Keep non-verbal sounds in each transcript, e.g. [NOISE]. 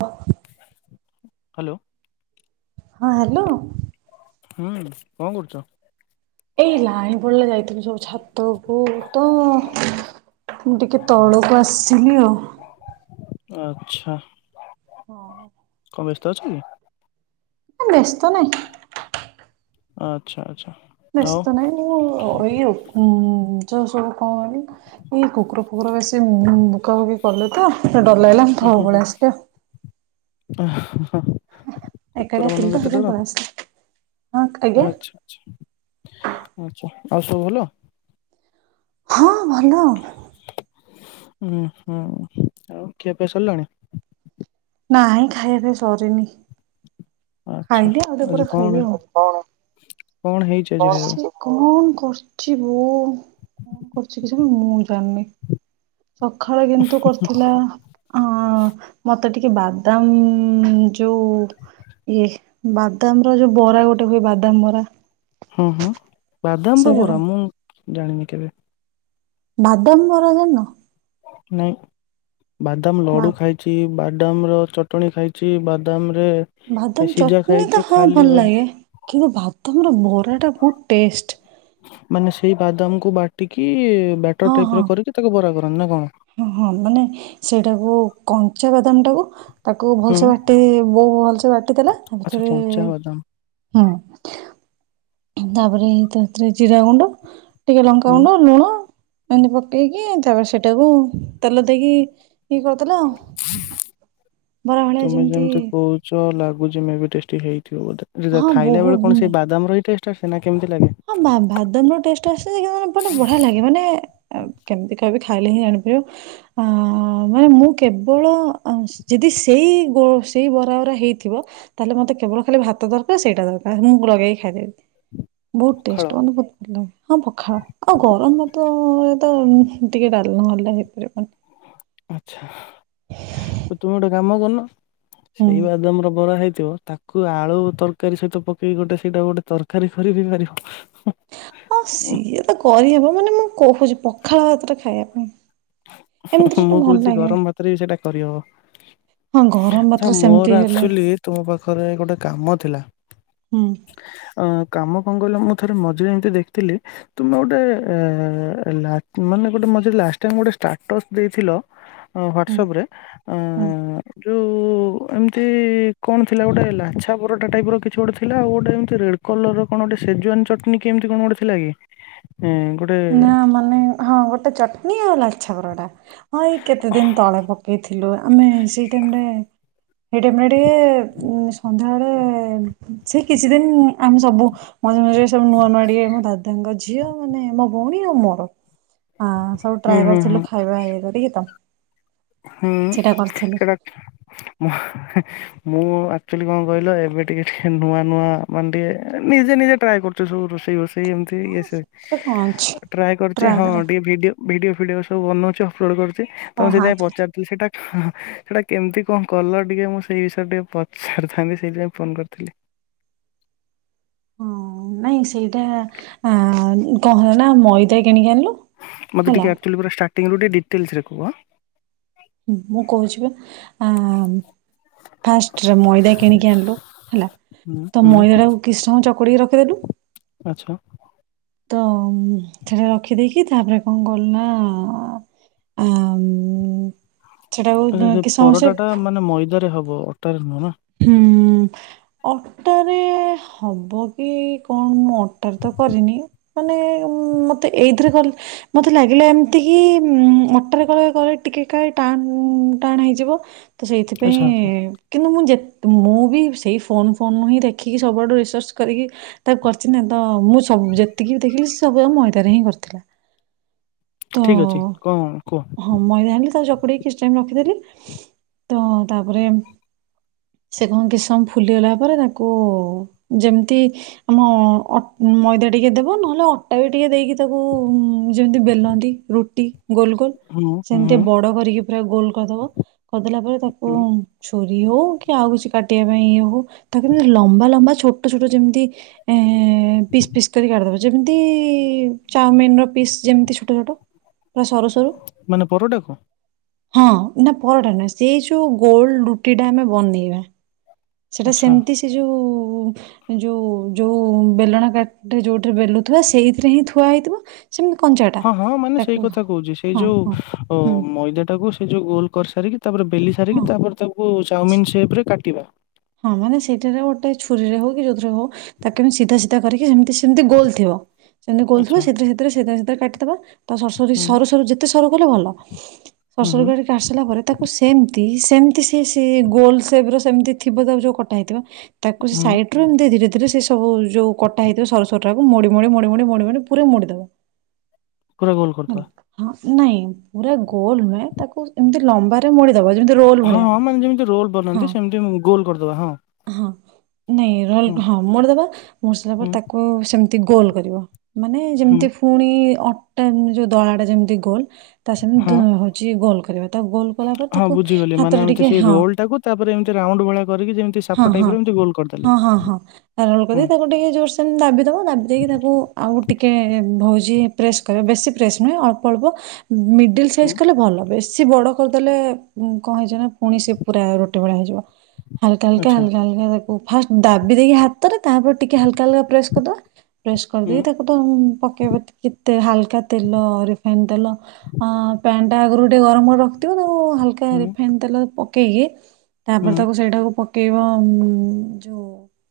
ହଁ ହ୍ୟାଲୋ ହଁ ହ୍ୟାଲୋ। ହୁଁ କଣ କରୁଛ? ଏଇ ଲାଇନ ପଳେଇଲା ଯାଇଥିଲୁ ସବୁ ଛାତକୁ ତ ମୁଁ ଟିକେ ତଳକୁ ଆସିଲି ଆଉ। ଆଚ୍ଛା ହଁ କଣ ବ୍ୟସ୍ତ ଅଛ କି? ବ୍ୟସ୍ତ ନାହିଁ। ଆଚ୍ଛା ଆଚ୍ଛା ଆଉ ବ୍ୟସ୍ତ ନାହିଁ ମୁଁ ଏଇ ଓ ଉଁ ଯୋଉ ସବୁ କଣ କହିଲ ଏଇ କୁକୁର ଫୁକୁର ବେଶୀ ଉଁ ଭୋକାଭୋକି କଲେ ତ ଡର ଲାଗିଲା ମୁଁ ତଳକୁ ପଳେଇ ଆସିଲି ଆଉ। ଆ ହଁ ଏକା ଡିଆ ଥିଲି ତ ସେଥିପାଇଁ ପଳେଇ ଆସିଲି। ହଁ ଆଜ୍ଞା ଆଚ୍ଛା, ଆଚ୍ଛା, ଆଚ୍ଛା। ଆଉ ସବୁ ଭଲ? ହଁ ଭଲ। ଉଁ, ହୁଁ ଆଉ ଖିଆ ପିଆ ସରିଲାଣି? ନାଇଁ ଖାଇବା ପିଆ ସରିନି। ଆଚ୍ଛା ଖାଇନି ଆଉ ଟିକେ ଆଜି ପରେ କଣ ଖାଇବି ଆଉ, କଣ? କଣ ହେଇଛି ଆଜି କଣ ଖାଇବାକୁ ସେ କ କଣ କରିଚି ବୋଉ? କଣ କରିଚି କେଜାଣି ମୁଁ [UNINTELLIGIBLE] ଜାଣିନି? ସଖାଳେ କିନ୍ତୁ କରିଥିଲା ଅଁ, ମୋ ତେ ଟିକେ ବାଦାମ ଉଁ, ଯୋଉ ଇଏ ବାଦାମ ର ଯୋଉ ବରା ଗୋଟେ ହୁଏ ବାଦାମ ବରା ହଁ, ହଁ। ବାଦାମ ର ସେଇଟା କଣ ବରା ମୁଁ ଜାଣିନି କେବେ। ବାଦାମ ବରା ଜାଣିନ। ନାଇ। ବାଦାମ ବା ଲଡୁ ଖାଇଛି ବା ବାଦାମ ର ଚଟଣି ଖାଇଛି ବାଦାମ ରେ ବାଦାମ ସିଝା ଚଟଣୀ ଖାଇଛି ତ ହଁ ଖାଲି ଭଲ ଲାଗେ କିନ୍ତୁ ବା ତୋମର ବରାଟା ବହୁତ ଟେଷ୍ଟ। ମାନେ ସେଇ ବାଦାମକୁ ବାଟିକି ହଁ ବ୍ୟାଟର ଟାଇପ୍ ହଁ ର କରିକି ତାକୁ ବରା କର। ମାନେ କଣ? ହଁ, ହଁ ମାନେ ସେଇଟାକୁ କଞ୍ଚା ବାଦାମ ଟାକୁ ଉହା ତାକୁ ହୁଁ ଭଲସେ ବାଟି ବୋଉ ଭଲସେ ବାଟି ଦେଲା ତା ଆଚ୍ଛା ଭିତରେ କଞ୍ଚା ବାଦାମ ହଁ ତାପରେ ତା ଭିତରେ ଜିରା ଗୁଣ୍ଡ ଟିକେ ହୁଁ ଲଙ୍କାଗୁଣ୍ଡ, ଲୁଣ ଏମିତି ପକେଇକି ତାପରେ ସେଟାକୁ ତେଲ ଦେଇକି ଇ କରିଦେଲା ତୁମେ ଯେମିତି କହୁଛ ଲା ବୁଜି ମେ ବି ଟେଷ୍ଟି ହେଇ ଥିବ ବୋଧେ ଯିଏ ଯାହା ହଁ ଖାଇଲା ବେଳେ କଣ ବହୁତ ସେଇ ବାଦାମ ର ହି ଟେଷ୍ଟ ରେ ସେନା କେମତି ଲା ହଁ ବା-ବାଦାମ ର ଟେଷ୍ଟ ଆସେ ଯେ କିନ୍ତୁ ମାନେ ପଟ ବଢିଆ ଲାଗେ, ମାନେ ଏ-କେମିତିକା ବି ଖାଇଲେ ହିଁ ଜାଣିପାରିବ, ଅ, ମାନେ ମୁଁ କେବଳ ଅସ-ଯଦି ସେଇ ଗୋ-ସେଇ ବରା ଉରା ହେଇଥିବ ତାହେଲେ ମୋତେ କେବଳ ଖାଲି ଭାତ ଦରକାର ସେଇଟା ଦରକାର ମୁଁ ଲଗେଇକି ଖାଇଦେବି। ବହୁତ ପଖାଳ। ଟେଷ୍ଟ ମତେ ବହୁତ ଭଲ ଲାଗେ। ହଁ ପଖାଳ ଆଉ ଗରମ ଭାତ ତ ଟିକେ ଡାଲମା ହେଲେ ହେଇପାରିବନି ଆଛା ଆଉ ତୁମେ ଗୋଟେ କାମ କରୁନ ହୁଁ ସେଇ ବାଦମର ବରା ହେଇ ଥିବ ତାକୁ ଆଳୁ ତରକାରୀ ସହିତ ପକେଇକି ଗୋଟେ ସେଇଟା ଗୋଟେ ତରକାରୀ କରି ବି ପାରିବ। ହଁ ସିଏ ତ କରିହେବ ମାନେ ମୁଁ କହୁଛି ପଖାଳ ହାତରେ ଖାଇବା ପାଇଁ ଏମିତିରେ ମୁଁ ଟିକେ ଭଲ କହୁଛି ଲାଗେ ଗରମ ଭାତରେ ବି ସେଇଟା କରିହବ ହଁ ଗରମ ଆଛା ଭାତରେ ସେମିତି ମୋର ହେଲେ ଆକ୍ଚୁଲି ତୁମ ପାଖରେ ଗୋଟେ କାମ ଥିଲା। ହୁଁ ଅ କାମ କଣ କହିଲ ମୁଁ ଥରେ ମଝିରେ ଏମିତି ଦେଖଥିଲି ତୁମେ ଗୋଟେ ମାନେ ଗୋଟେ ମଝିରେ ଲାଷ୍ଟ ଟାଇମ ଗୋଟେ ଷ୍ଟାଟସ୍ ଦେଇଥିଲ ହୁଁ ହ୍ବାଟସପରେ ହୁଁ ଯୋଉ ଯୋଉ ଏମିତି କଣ ଥିଲା ଗୋଟେ ଲାଛା ପରଟା ଟାଇପ ର କିଛି ଗୋଟେ ଥିଲା ଆଉ ଗୋଟେ ଏମ ରେଡ କଲର କଣ ଗୋଟେ ସେଜୱାନ ଚଟଣୀ କି ଏମତି କଣ ଗୋଟେ ଥିଲା କି? ଏଁ ଗୋଟେ ନା ମାନେ ହଁ ଗୋଟେ ଚଟନୀ ଆଉ ଲାଲ ଲାଛା ପରାଟା ହଁ ଏଇ କେତେ ଦିନ ତଳେ ପକେଇିଥି ଥିଲୁ ଆମେ ସେଇ ଟାଇମରେ ସେ ଟାଇମରେ ଟିକେ ସନ୍ଧ୍ୟାବେଳେ ସେ କିଛି ଦିନ ଆମେ ସବୁ ମଝିରେ ମଝିରେ ସବୁ ନୂଆ ନୂଆ ଟିକେ ଆମ ଦାଦାଙ୍କ ଝିଅ ମାନେ ଏ ମୋ ଭଉଣୀ ର ମୋର ହଁ ସବୁ ହୁଁ ଟ୍ରାଏ ହୁଁ ହୁଁ କରୁଥିଲୁ ଖାଇବା ଇଏ କରିକି ତ ହୁଁ ସେଇଟା କରିଥିଲୁ ସେଟା ଉଁ [UNINTELLIGIBLE] ମୁଁ ଆକ୍ଚୁଆଲି କଣ କହିଲ ଏବେ ଟିକେ ଟିକେ ନୂଆ ନୂଆ ମାନେ ଟିକେ ନିଜେ ନିଜେ ଟ୍ରାଏ କରୁଛ ସବୁ ରୋଷେଇ ଫୋଷେଇ ସେ ଏମତି ଇଏ ହଁ ସିଏ ସେଥିରେ କଣ ଅଛି ଟ୍ରାଏ କରଛି ହଁ ଟିକେ ଭିଡିଓ ଭିଡିଓ ଫିଡିଓ ମୁଁ ବନାଉଚ୍ଚ ଅପଲୋଡ଼ କର ତମ ଓ ହଁ ସେଥିପାଇଁ ପ ଆଚ୍ଛା ଆଚ୍ଛା [UNINTELLIGIBLE] ଏଟା ସେଟା କେମିତି କଣ କଲ ଟିକେ ମୁଁ ସେଇ ବିଷୟରେ ଟିକେ ପଚାରିଥାନ୍ତି ସେଇଥିପାଇଁ ଫୋନ କରିଥିଲି। ହଁ ନାଇଁ ସେଇଟା ଆ କଣ ହେଲା ନା ମଇଦା କିଣିକି ଆଣିଲୁ। ମତେ ହେଲା ଏକ୍ଟୁଲୀ ପୁରା ଷ୍ଟାର୍ଟ ଷ୍ଟାଟିଙ୍ଗ ରୁ ଟିକେ ଡିଟେଲସରେ କୁହ ଆଁ ମୁଁ କହୁଛି ପା ଫାଷ୍ଟ ମଇଦା କିଣିକି ଆଣିଲୁ ହେଲା ହୁଁ ତ ହୁଁ ମଇଦା ଟାକୁ କିଛି ସମୟ ଚକୁଟିକି ରଖିଦେଲୁ। ଆଚ୍ଛା ତ ସେଟା ରଖିଦେଇକି ତାପରେ କଣ କଲୁ ନା ଆ ସେ ପରଟା ଟା ମାନେ ମଇଦା ରେ ହବ୍ ଓ ଅଟାରେ ନୁହଁ ନା ଉୁଁ ଅଟାରେ ହବ କି କଣ ମୁଁ ଅଟାରେ ତ କରିନି ମାନେ ମତେ ଏଇଥିରେ ମତେ ଲାଗିଲା ଏମିତି କି ଉ ଅଟାରେ କଲେ କଲେ ଟିକେ ଖାଳେ ଟାଣ ଟାଣ ହେଇଯିବ। ଆଚ୍ଛା ଆଚ୍ଛା ସେଇଥିପାଇଁ କିନ୍ତୁ ମୁଁ ଯେ ମୁଁ ବି ସେଇ ଫୋନ ଫୋନ ହିଁ ଦେଖିକି ସବୁଆଡୁ ରିସର୍ଚ୍ଚ କରିକି ତାକୁ କରିଛି ନା ତ। ହଁ ମୁଁ ସବୁ ଯେତିକି ବି ଦେଖିଲି। ମୋ ବୋଉ ମଇଦାରେ ହିଁ କରିଥିଲା। ତ ଠିକ ଅଛି କନ କୁହ। ଘୋଡେଇ କିଛି ଟାଇମ ରଖିଦେଲି ତ ତାପରେ। ସେ କଣ କିସମ ଫୁଲିଗଲା ପରେ ତାକୁ ଯେମିତି ଆମ ଅଟ୍ ମଇଦା ଟିକେ ଦେବ ନହେଲେ ଅଟା ବି ଟିକେ ଦେଇକି ତାକୁ। ଯେମତି ବେଲନ୍ତି ରୁଟି ଗୋଲ ଗୋଲ ହୁଁ ହୁଁ ସେମିତି ହୁଁ ବଡ କରିକି ପୁରା ଗୋଲ କରିଦବ କରିଦେଲା ପରେ ତାକୁ ଛୁ ରିଓ [UNINTELLIGIBLE] କି ଆଉ କିଛି କାଟିବା ପାଇଁ ହଉ ତାକୁ ଏମିତି ଲମ୍ବା ଲମ୍ବା ଛୋଟ ଛୋଟ ଯେମିତି ଏ ପିସ୍ ପିସ୍ କରି କାଟିିଦବ ଯେମିତି ଚାଓମିନ ର ପିସ୍ ଯେମିତି ଛୋଟ ଛୋଟ। ପୁରା ସରୁ ସରୁ ମାନେ ପରଟାକୁ। ହଁ ନା ପରଟା ନୁହଁ ସେଇ ଯୋଉ ଗୋଲ ରୁଟି ଟା ଆମେ ବନେଇ ବାଆ। ସେଟା ଆଚ୍ଛା। ସେମିତି ସେ ଯୋଉ। କୁ ଯୋଉ ଯୋଉ ବେଲଣ କାଠି ଯୋଉଠି ବେଲୁଥିବା ସେଇଥିରେ ହିଁ ଥୁଆ ହେଇଥିବ। ସେମିତି କଞ୍ଚାଟା ହଁ ହଁ ମାନେ ସେଇ ତାକୁ କଥା କହୁଛି ସେଇ ହଁ ହଁ ଯୋଉ ହୁଁ ମଇଦାଟା କୁ୍। ସେ ଯୋଉ ଗୋଲ କରିସାରିକି। ତାପରେ ବେଲି ହଁ ସାରିକି ତାପରେ ତାକୁ। ଚାଉମିନ ସେପରେ କାଟିବା। ହଁ ସେଇଟାରେ ଗୋଟେ ଛୁରୀରେ ହଉ କି ଯୋଉଥିରେ ହଉ ତାକୁେ ବି ଏମିତି ସିଧା ସିଧା କରିକି ଏମିତି। ସେମିତି ଗୋଲ ଥିବ ସେମିତି ଗୋଲ ଥିବ ଆଚ୍ଛା। ସେଥିରେ ସେଥିରେ। କାଟିଦବା। ତ ସସୁରି ହୁଁ, ସରୁ ସରୁ ଯେତେସ କଲେ ଗଲା [UNINTELLIGIBLE] ସରୁ ହୁଁ, ସରୁ ହୁଁ, କରିକି ଆସିଲା ପରେ ତାକୁ ସେମତି। ଦି ସେମିତି ସି ସେ ଗୋଲ ସେପରେ ସେମିତି। ଥିବ ଦ ଯୋଉ କଟା ହେଇଥିବ। ତାକୁ ସେ ହୁଁ, ସାଇଟ୍ ରୁ ଏମତି ଧୀରେ ଧୀରେ ସେ ସବୁ ଯୋଉ କଟା ହେଇଥିବ ସରୁ ସରୁ ର ହବ ତାକୁ ମୋଡି ମୋଡି ମୋଡି ମୋଡି ମଡି ମଡି ପୁରା ମୋଡିଦବ। ପୁରା ଗୋଲ ହେଲା। କରିଦେବା। ହଁ ନାଇଁ ପୁରା ଗୋଲ ନୁହେ ତାକୁ ଏମିତି ଲମ୍ବାରେ ମ ହଁ ମାନେ ଯେମିତି ରୋଲ ହଁ ବନାନ୍ତି ସେମିତି ଗୋଲ କରିଦବା ହଁ। ହଁ ନାଇଁ ହୁଁ, ରୋଲ ହଁ ମୋଡିଦବା ମୋଡି ସାରିଲା ପରେ ହୁଁ, ତାକୁ ସେମତି ଗୋଲ କରିବ। ମାନେ ହୁଁ, ଯେମିତି ଫୁଣି ଅ ତନ୍ନ ଯୋଉ ଦଳାଟା ଯେମିତି ଗୋଲ। ତା ହଁ, ସେମିତି ହଉଛି ଗୋଲ। କରିବା ତାକୁ ଗୋଲ କଲା ପରେ ହଁ ତାକୁ ବୁଝିଗଲି ମାନେ ହାତରେ ଏମିତି ଟିକେ ସେଇ ହଁ ରୋଲ ଟାକୁ ତାପରେ ଏମତି ରାଉଣ୍ଡ ଭଳିଆ କରିକି ଯେ ହଁ ହଁ ହଁ ହଁ ହଁ ରାଉଣ୍ଡ କରି ହୁଁ, ତାକୁ ଟିକେ ଜୋର ସେ ସେମିତି ଦାବି ଦବା ଦାବି ଦେଇକି ତାକୁ ଆଉ ଟିକେ ବହୁ ଯିଏ ପ୍ରେସ୍ କରିବ ବେଶୀ ପ୍ରେସ୍ ନୁହ ଅଳ୍ପ ଅଳ୍ପ। ମିଡିଲ୍ ହୁଁ, ସାଇଜ୍ କଲେ ଭଲ ବେଶ ସିଏ ବଡ କରିଦେଲେ କଣ ହେଇଯିବ ନା ପୁଣି ସେ ପୁରା ରୁଟି ଭଳିଆ ହେଇଯିବ। ହାଲ଼୍କା ଆଚ୍ଛା। ହାଲ଼୍କା ହାଲ଼୍କା। ଫାଷ୍ଟ ଦାବି ଦେଇକି ହାତରେ ତାପରେ ଟିକେ ହାଲକା ହଲ ପ୍ରେସ କରିଦବା। ପ୍ରେସ୍ ହୁଁ, କରିଦେଇକି ତାକୁ ତ ପକେଇବା ଟିକେ ହାଲକା ତେଲ ରେ। ପେନ୍ ତେଲ ପ୍ୟାନ ଟା ଆଗରୁ ଟିକେ ଗରମ କରି ରଖିଥିବ ତା ହଲକା ହୁଁ, ରିଫାଇନ୍ ତେଲ ପ କେହି [UNINTELLIGIBLE] ତାପରେ ହୁଁ, ତାକୁ ସେଇଟାକୁ। ପକେଇବ ଯୋଉ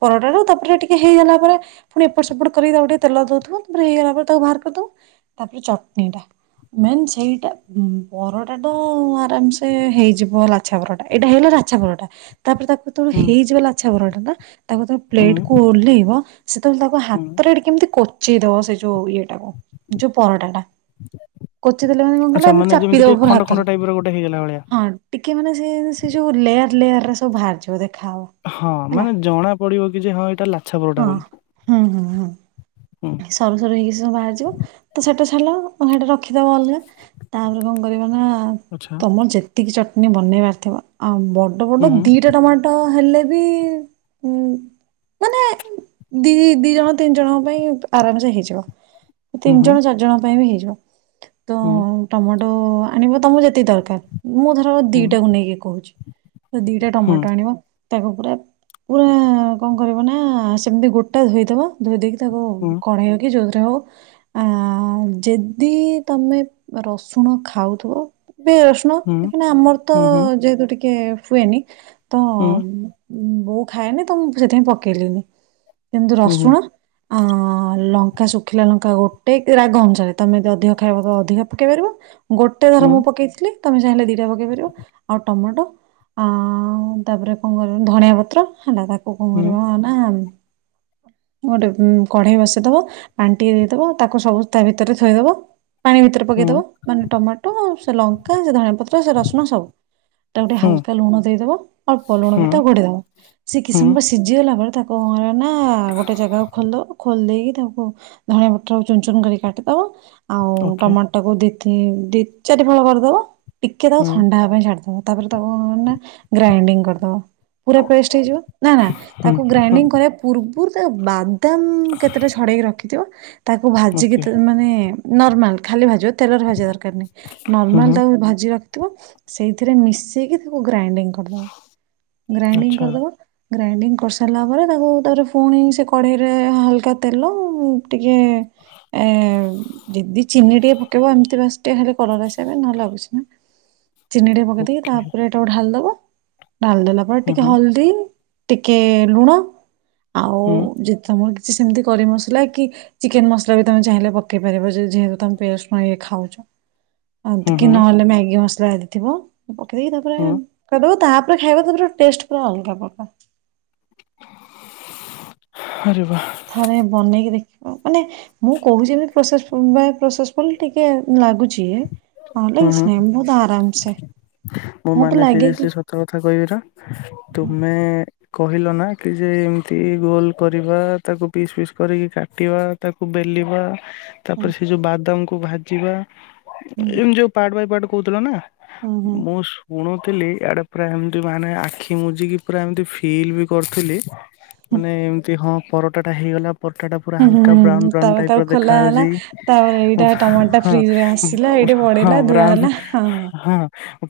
ପରଟା ରୁ ତାପରେ ଟିକେ ହେଇଗଲା ପରେ ପୁଣି ଏପଟ ସେପଟ କରିକ ତାକୁ ଟିକେ ତେଲ ଦଉଥିବ ତାପରେ ହେଇଗଲା ପରେ ତାକୁ ବାହାର କରିଦବ ତାପରେ ଚଟଣିଟା ମେନ୍ ସେଇଟା ପରଟା ଆରାମସେ ହେଇଯିବ ଲାଛା ପରରଟା ଏଇଟା ହେଇଲା ଲାଛା ପରରଟା। ତାପରେ ତାକୁ ତ ହୁଁ, ହେଇଯିବ ଲାଛା। ପରଟା ଟା। ତାକୁ ତ ହୁଁ, ପ୍ଲେଟ କୁ ଓହ୍ଲେଇବ। ସେତେବେଳେ ତାକୁ ହୁଁ। ହାତରେ ଏଠି କେମିତି। ଚି ଦା ସେ ଯଉ ଇଏ। ଯୋଉ ପରଟା ଟା କଚି ଦେଲେ ମାନେ କଣ ଆଚ୍ଛା, କଲେ ମାନେ ଯେମିତି ଚାପିଦବ ଟିକେ ପ ଖଣ୍ଡ ଖଣ୍ଡ ହାତରେ ଟାଇପ୍ ର ଗୋଟେ ହେଇଗଲା ଭଳିଆ। ହଁ ଟିକେ ମାନେ ସେ ଯୋଉ ଲେୟାର। ଲେୟାର ର। ତ ବାହାରଯିବ ଦେ- ଖାଅ ହଁ ହେଲା ମାନେ ଜଣା ପଡିବ କି ଯେ ହଁ ଏଇଟା ଲାଛା ପରଟା ହଁ ବୋଲି ହୁଁ ହୁଁ ହୁଁ ହୁଁ। ସରୁ ସରୁ ହେଇକିୁ ବାହାରିଯିବ ତ ସେଟା। ହେଲା ସେଇଟା ରଖିଦେବ ଅଲଗା। ତାପରେ କଣ କରିବି ନା ଆଚ୍ଛା। ତମର ଯେତିକି ଚ ବନେଇବାର ଥିବ ଆଉ। ବଡ଼ ବଡ଼। ହୁଁ ହୁଁ ଦୁଇଟା ଟମାଟୋ ହେଲେ। ମାନେ ଦି ଦି ଜଣ ତିନି ଜଣଙ୍କ ପାଇଁ ଆରାମ ସେ ହେଇଯିବ। ତିନି ହୁଁ ଜଣ ଚାରି ଜଣ ପାଇଁ ବି ହେଇଛି। [UNINTELLIGIBLE] ତ ହୁଁ ଟମାଟୋ ତ ଆଣିବୁ ତମ ଯେତିକି ଦରକାର ମୁଁ ଧର ହୁଁ ଦିଟାକୁ ନେଇକି କହୁଛି ଦି ଟମା ହୁଁ ଟାଣିବ ତାକୁ ପୁରା ପୁରା କଣ କରିବ ନା ସେମିତି ଗୋଟା ଧୋଇଦବ ଧୋଇ ଦେଇକି ତାକୁ ହୁଁ କଣେଇବ କି ଯୋଉ ଆ ଯଦି ତମେ ରସୁଣ ଖାଉଥିବ। ପିଆଜ ରସୁଣ ହୁଁ କାହିଁକି ନା ଆମର ତ ହୁଁ ହୁଁ ଯେହେତୁ ଟିକେ ଟିକେ ହୁଏନି ତ ହୁଁ ମୋ ବୋଉ ଖାଏନି ତ ମୁଁ ସେଥିପାଇଁ ପକେଇଲିନି କେମତି ହୁଁ ହୁଁ ହୁଁ ହୁଁ ରସୁଣ ଅ ଲଙ୍କା ଶୁଖିଲା ଲଙ୍କା ଗୋଟେ କି ରାଗ ଅନୁସାରେ ତମେ ଯଦ ଅଧିକ ଖାଇବା ଅଧିକା ପକେଇ ପାରିବ ଗୋଟେ ହୁଁ ଧର୍ମ ପକେଇଥିଲି ତମେ ଚାହିଁଲେ ଦିଇଟା ପକେଇ ପାରିବ ଆଉ ଟମାଟୋ ଆଁ ଆଉ ତାପରେ କଣ କରିବ ଧଣିଆ ପତ୍ର ହେଲା ତା କଣ କରିବା ନା ଗୋଟେ ଉ କଢେଇ ପାଣି ଟିକେ ଦେଇ ଦେବ ଟିକେ ଦେଇଦବ ତାକୁ ସବୁ ତା ଭିତରେ ଥୋଇଦବ ପାଣି ଭିତରେ ପକେଇଦବ ହୁଁ ମାନେ ଟମାଟୋ ଆଉ ଲଙ୍କା ସେ ଧନି ପତ୍ର ସେ ରସୁଣ ସବୁ ତାକୁ ଟିକେ ହୁଁ ହାଲକା ଲୁଣ ଦେଇଦବ ଆଉ ପଲୁଣ ହୁଁ ପକେଇକି ତାକୁ ଘୋଡେଇ ଦବ ସ ସେ କି ହୁଁ ସମୟ ସିଝ ଖିଲା ପରେ ତାକୁ ନା ଗୋଟେ ଜାଗାକୁ ଖୋଲିଦବ ଖୋଲି ଦେଇକି ତାକୁ ଧଣିଆ ପଟର ଚୁନ ଚୁନ କରି କାଟିଦବ ଆଉ ଓକେ ଟମାଟୋକୁ ଦି ଦି ଦି ଚାରି ଫଳ କରିଦବ ଟିକେ ତାକୁ ହୁଁ ଥଣ୍ଡା ହବା ପାଇଁ ଛାଡ଼ି ଦେବ ତାପରେ ତମେ ଗ୍ରାଇଣ୍ଡିଙ୍ଗ କରିଦବ ପୁରା ପେଷ୍ଟ ହେଇଯିବ ନା ନା ହୁଁ ତାକୁ ହୁଁ ଗ୍ରାଇଙ୍ଗ କରିବା ପୂର୍ବରୁ ତ୍ ବା ତ ଦମ୍ କେତେଟା ଛଡ଼େଇକି ରଖିଥିବ। ତାକୁ ଭାଜିକି ଓକେ ତ ମାନେ ନର୍ମାଲ ଖାଲି ଭାଜିବ ତେଲରେ ଭାଜିବା ଦରକାର ନାହିଁ, ହୁଁ ନର୍ମାଲ ହୁଁ ତାକୁ ଭାଜି ର ଥିବ ସେଇଥିରେ ମିଶେଇିକି ତାକୁ ଗ୍ରାଇଣ୍ଡିଙ୍ଗ କରଦବ ଗ୍ରାଇଣ୍ଡିଙ୍ଗ ଆଚ୍ଛା କରିଦବ। ଗ୍ରାଇଣ୍ଡିଙ୍ଗ କରିସାରିଲା ପରେ ତାକୁ ତାପରେ ପୁଣି ସେ କଢ଼େଇରେ ହାଲକା ତେଲ ଟିକେ ଏଁ, ଯଦି ଚିନି ଟିକେ ପକେଇବ ଏମିତି ବାସ୍ ଟିକେ ଖାଲି କଲର୍ ଆସିବା ପାଇଁ ନହେଲେ ଆଉ କିଛି ନାହିଁ। ଚିନି ଟିକେ ପକେଇ ଦେଇକି ଓକେ ତାପରେ ଏଟାକୁ ଢାଳ ଦବ। ଢାଳିଦେଲା ପରେ ହୁଁ ଟିକେ ହୁଁ ହଳଦୀ। ଟିକେ ଲୁଣ ଆଉ ହୁଁ ଯେ ତୋମର ସିଏ ସେମିତି କରି ମସଲା କି ଚିକେନ୍ ମସଲା ବି ତୋମେ ଚାହିଁଲେ ପକେଇ ପାରିବ ଯେ ଯେହେତୁ ତୋମେ ପିଆଜ, ରସୁଣ ବି ଖାଉଛ। ଏମତି ହୁଁ କି ହୁଁ ନହେଲେ ମେଗି ମସ ଯାହା ଆଦି ଥିବ। ପକେଇକି ତାପରେ ହୁଁ ଓ ତାହାପରେ ଖାଇବା ତାପରେ ଟେଷ୍ଟ ପୁରା ଅଲଗା ପ୍ରକାର। ଆରେ ବାଃ। ଥରେ ବନେଇକି ଦେଖିବ ମାନେ ମୁଁ କହୁଚି ଏମତି ପ୍ରୋସେସ ଫ-ବା- ପ୍ରୋସେସଫୁଲ ଟିକେ ଲାଗୁଛି। ନହେଲେ ହଁ, କିଛି ହଁ, ନାହିଁ ବହୁତ ଆରାମସେ ମୁଁ ମତେ ମାନେ ଲାଗେ କି ସିରିୟସ୍ଲି ସତ କଥା କହିବି ନା ହୁଁ ତୁମେ କହିଲ ନା କି ଯେ ଏମିତି ଗୋଲ କରିବା ତାକୁ ପିସ୍ ପିସ୍ କରିକି କାଟିବା ତାକୁ ବେଲିବା ହୁଁ ତାପରେ ସେ ଯୋଉ ବାଦାମକୁ ଭାଜିବା ହୁଁ ଏମତି ଯୋଉ ପାର୍ଟ ବାଏ ପାର୍ଟ କହୁଥିଲ ନା ହୁଁ ହୁଁ ମୁଁ ଶୁଣୁ ଥିଲି ଆଡ଼େ ପୁରା ଏମତି ମାନେ ଆଖି ବୁଜିକି ପୁରା ଏମତି ଫିଲ୍ ବି କରୁଥିଲି ହୁଁ ମାନେ ଏମିତି ହଁ ପରଟାଟା ହେଇଗଲା ପରଟା ଟା ପୁରା ହୁଁ, ହୁଁ, ହାଲକା ବ୍ରାଉନ ହୁଁ, ବ୍ରାଉନ ତାପରେ ଟାଇପ ତାକୁ ର ଖୋଲା ହେଲା ଦେଖାଯାଉଛି। ତାପରେ ଏଇଟା ଟମାଟ ଟା ଫ୍ରିଜ୍ ରେ ଆସ ଆଉ ହଁ ବ୍ରାଉନ୍ ହଁ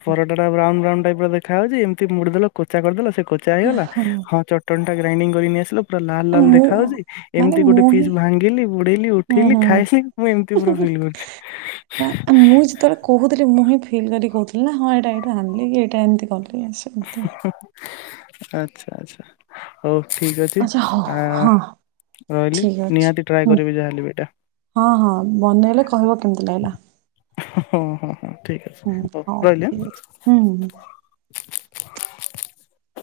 ପରଟା ଟା ବ୍ରାଉନ୍ ବା ବ୍ରାଉନ୍ ଟାଇପ୍ ର ଦେଖା ହୋଉଚି ଏମତି ମୋଡ଼ିଦେଲ କୋଚା କରିଦେଲ ସେ କୋଚା ହେଇଗଲା, ହଁ ଚଟଣି ଟା ଗ୍ରାଇଡିଙ୍ଗ କରି ନେଇ ଆସିଲୁ ପୁରା ଲାଲ ଲାଲ ମୁଁ ଦେଖା ହୋଉଚି, ମାନେ ଏମିତି ଗୋଟେ ମୁଁ ହିଁ ପିସ୍ ଭାଙ୍ଗିଲି ବୁଡେଇଲି ହୁଁ ଉଠେଇଲି ଖାଇଲି ମୁଁ ଏମତି ପୁରା ହୁଁ ଫିଲ୍ କରୁଛି। ମୁଁ ଯେତେବେଳେ କହୁଥିଲି। ମୁଁ ହିଁ ଫିଲ୍ କରିକି କହୁଥିଲି ନା ହଁ ଏଇଟା ଏଇଠୁ ଆଣିଲି କି ଏଇଟା ଏମିତି କଲି ଆସି [UNINTELLIGIBLE] ଆଚ୍ଛା ଆଚ୍ଛା ହଉ। ଠିକ ଅଛି ଆଚ୍ଛା ହଉ ଆ ହଁ ରହିଲି ଠିକ ଅଛି। ନିହାତି ଟ୍ରାଏ ହୁଁ କରିବି ଯାହେଲେ ବି ଏଇଟା ହଁ ହଁ ବନେଇଲେ କହିବ କେମିତି ଲାଗିଲା ହୁଁ ହୁଁ ହୁଁ ଠିକ ଅଛି ହୁଁ ହଉ ରହିଲି। ଠିକ ଅଛି ହୁଁ ହୁଁ। [UNINTELLIGIBLE]